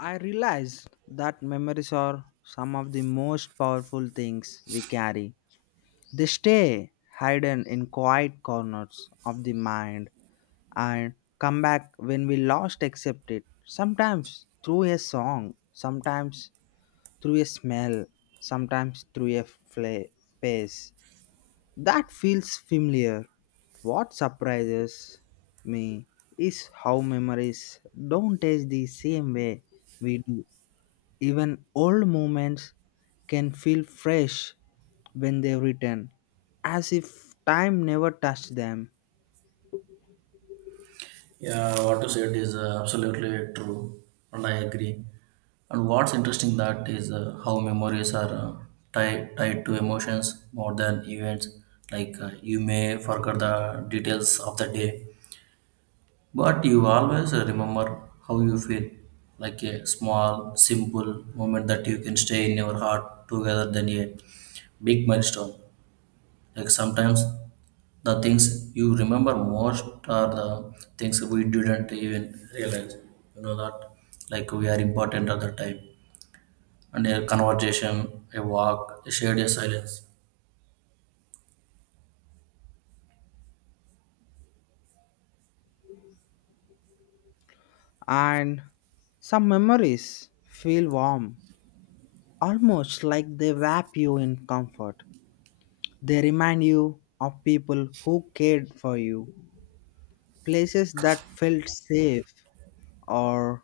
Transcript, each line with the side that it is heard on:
left: I realized that memories are some of the most powerful things we carry. They stay hidden in quiet corners of the mind and come back when we last accept it. Sometimes through a song, sometimes through a smell, sometimes through a face that feels familiar. What surprises me is how memories don't taste the same way we do, even old moments can feel fresh when they return, as if time never touched them.
right: Yeah, what you said is absolutely true, and I agree. And what's interesting that is how memories are tied to emotions more than events. Like you may forget the details of the day, but you always remember how you feel. Like a small, simple moment that you can stay in your heart together than a big milestone. Like sometimes the things you remember most are the things we didn't even realize. You know that like we are important at the time. And a conversation, a walk, a shared silence.
left: And some memories feel warm, almost like they wrap you in comfort. They remind you of people who cared for you, places that felt safe, or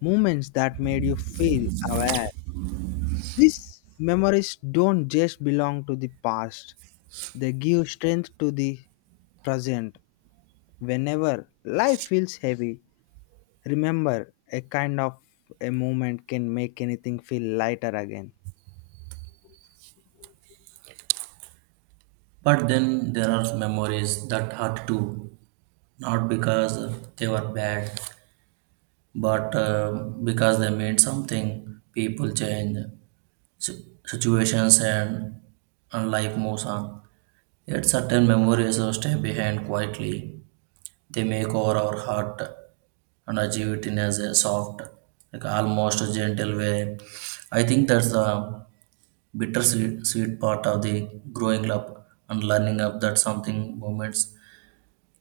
left: moments that made you feel aware. These memories don't just belong to the past, they give strength to the present. Whenever life feels heavy, remember a kind of a moment can make anything feel lighter again.
right: But then there are memories that hurt too. Not because they were bad, but because they meant something. People change situations and life moves on. Yet certain memories will stay behind quietly. They make over our heart and achieve it in as a soft, like almost a gentle way. I think that's the bitter sweet part of the growing up and learning up that something moments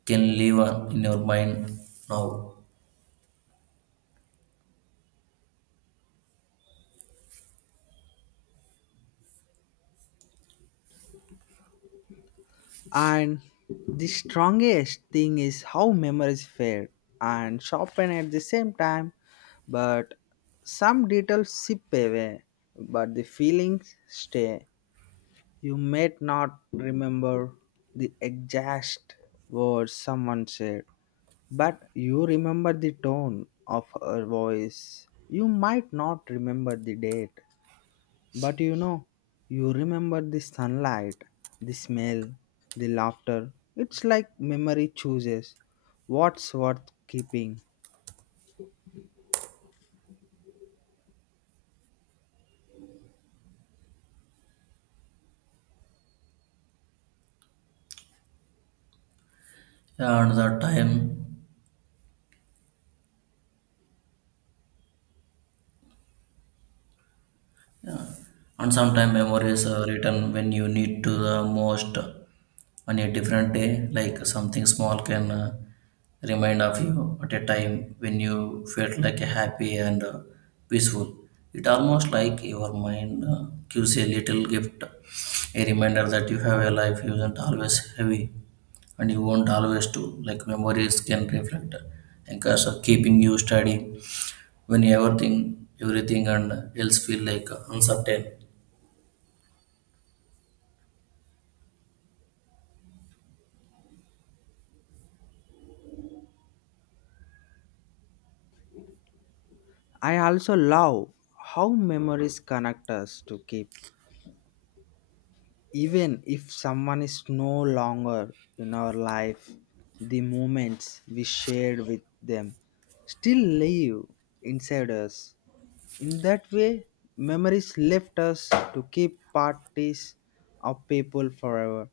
right: can live on in your mind now.
left: And the strongest thing is how memories fade and sharpen at the same time, but some details sip away, but the feelings stay. You may not remember the exact words someone said, but you remember the tone of her voice. You might not remember the date, but you know, you remember the sunlight, the smell, the laughter. It's like memory chooses what's worth keeping.
right: Yeah, and the time. Yeah. And sometimes memories are written when you need to the most on a different day, like something small can remind of you at a time when you felt like a happy and peaceful. It almost like your mind gives a little gift, a reminder that you have a life you isn't always heavy and you won't always do. Like memories can reflect anchors of keeping you steady when everything and else feel like uncertain.
left: I also love how memories connect us to keep. Even if someone is no longer in our life, the moments we shared with them still live inside us. In that way, memories left us to keep parties of people forever.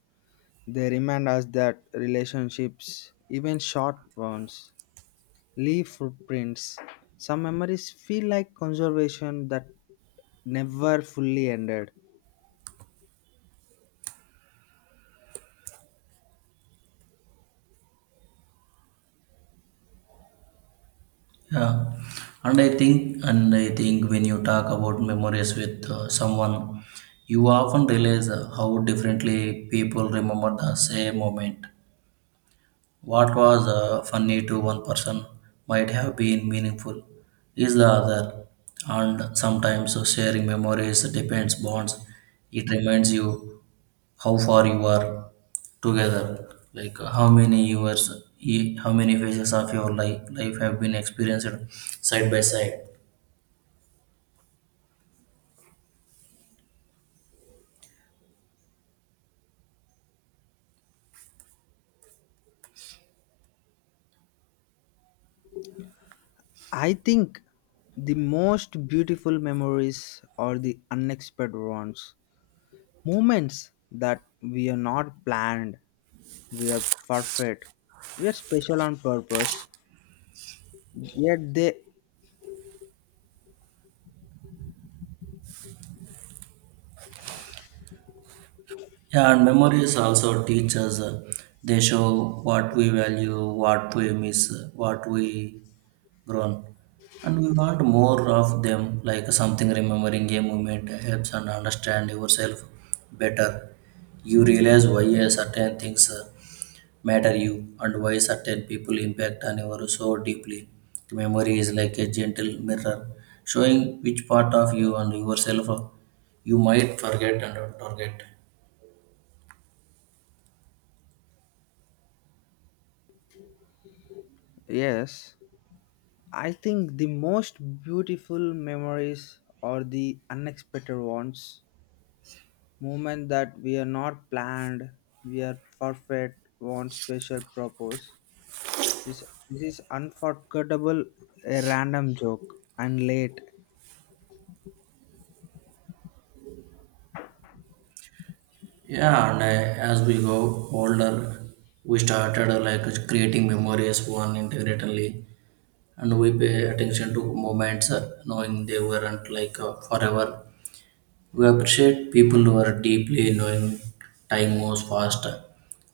left: They remind us that relationships, even short ones, leave footprints. Some memories feel like conservation that never fully ended.
right: Yeah, and I think when you talk about memories with someone you often realize how differently people remember the same moment. What was funny to one person might have been meaningful is the other, and sometimes sharing memories depends bonds. It reminds you how far you are together, like how many years, how many phases of your life have been experienced side by side.
left: I think the most beautiful memories are the unexpected ones. Moments that we are not planned, we are perfect, we are special on purpose. Yet they,
right: Yeah, and memories also teach us. They show what we value, what we miss, what we grown and we want more of them like something remembering a movement helps and understand yourself better. You realize why a certain things matter you and why certain people impact on you so deeply. Memory is like a gentle mirror showing which part of you and yourself you might forget and don't forget.
left: yes, I think the most beautiful memories are the unexpected ones. Moment that we are not planned, we are perfect, want special purpose. This this is unforgettable, a random joke and late.
right: Yeah, and I, as we go older, we started like creating memories one integrally, and we pay attention to moments, knowing they weren't like forever. We appreciate people who are deeply knowing time moves fast.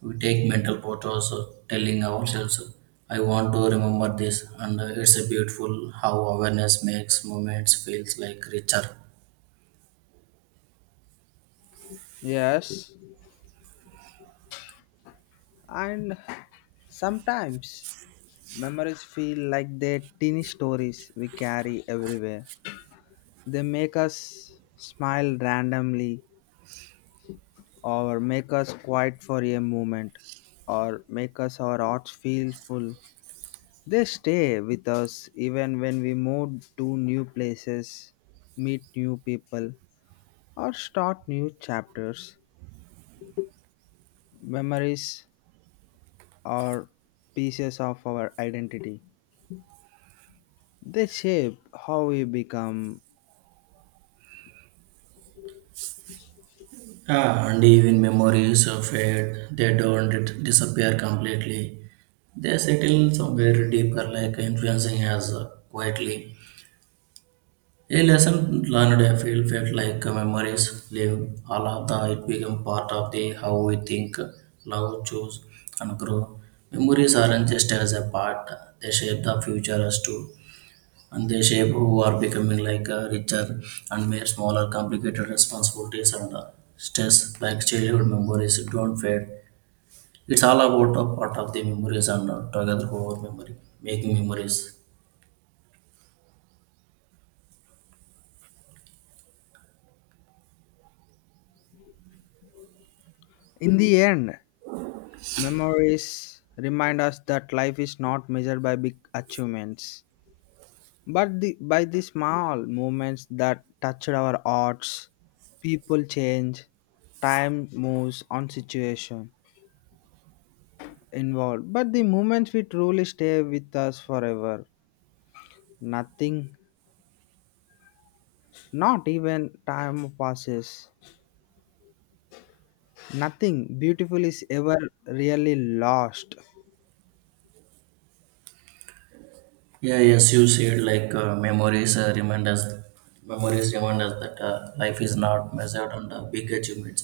right: We take mental photos, telling ourselves, "I want to remember this," and it's a beautiful how awareness makes moments feels like richer.
left: Yes, and sometimes memories feel like the teeny stories we carry everywhere. They make us smile randomly or make us quiet for a moment or make us our hearts feel full. They stay with us even when we move to new places, meet new people, or start new chapters. Memories are pieces of our identity. They shape how we become.
right: Ah, and even memories of it, they don't disappear completely. They settle somewhere deeper, like influencing us quietly. A lesson learned, I feel, felt like memories live. All of the it become part of the how we think, love, choose, and grow. Memories aren't just as a part; they shape the future as too and they shape who are becoming like richer and may smaller complicated responsibilities and stress like childhood memories don't fade. It's all about a part of the memories and together over memory making memories.
left: In the end, memories remind us that life is not measured by big achievements but the, by the small movements that touched our hearts, people change, time moves on situation involved. But the moments we truly stay with us forever. Nothing, not even time passes. Nothing beautiful is ever really lost.
right: Yeah, yes, you said like memories remind us that life is not measured on the big achievements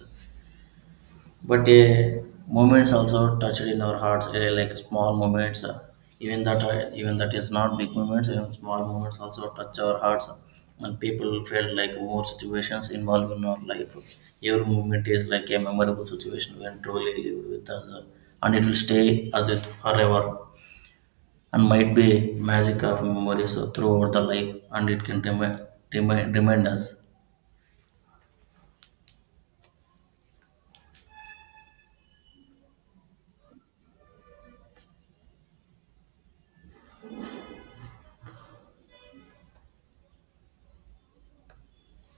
right: but moments also touched in our hearts like small moments even that is not big moments even small moments also touch our hearts and people felt like more situations involved in our life. Every moment is like a memorable situation when truly lived with us and it will stay as it forever and might be magic of memories throughout the life and it can remind us.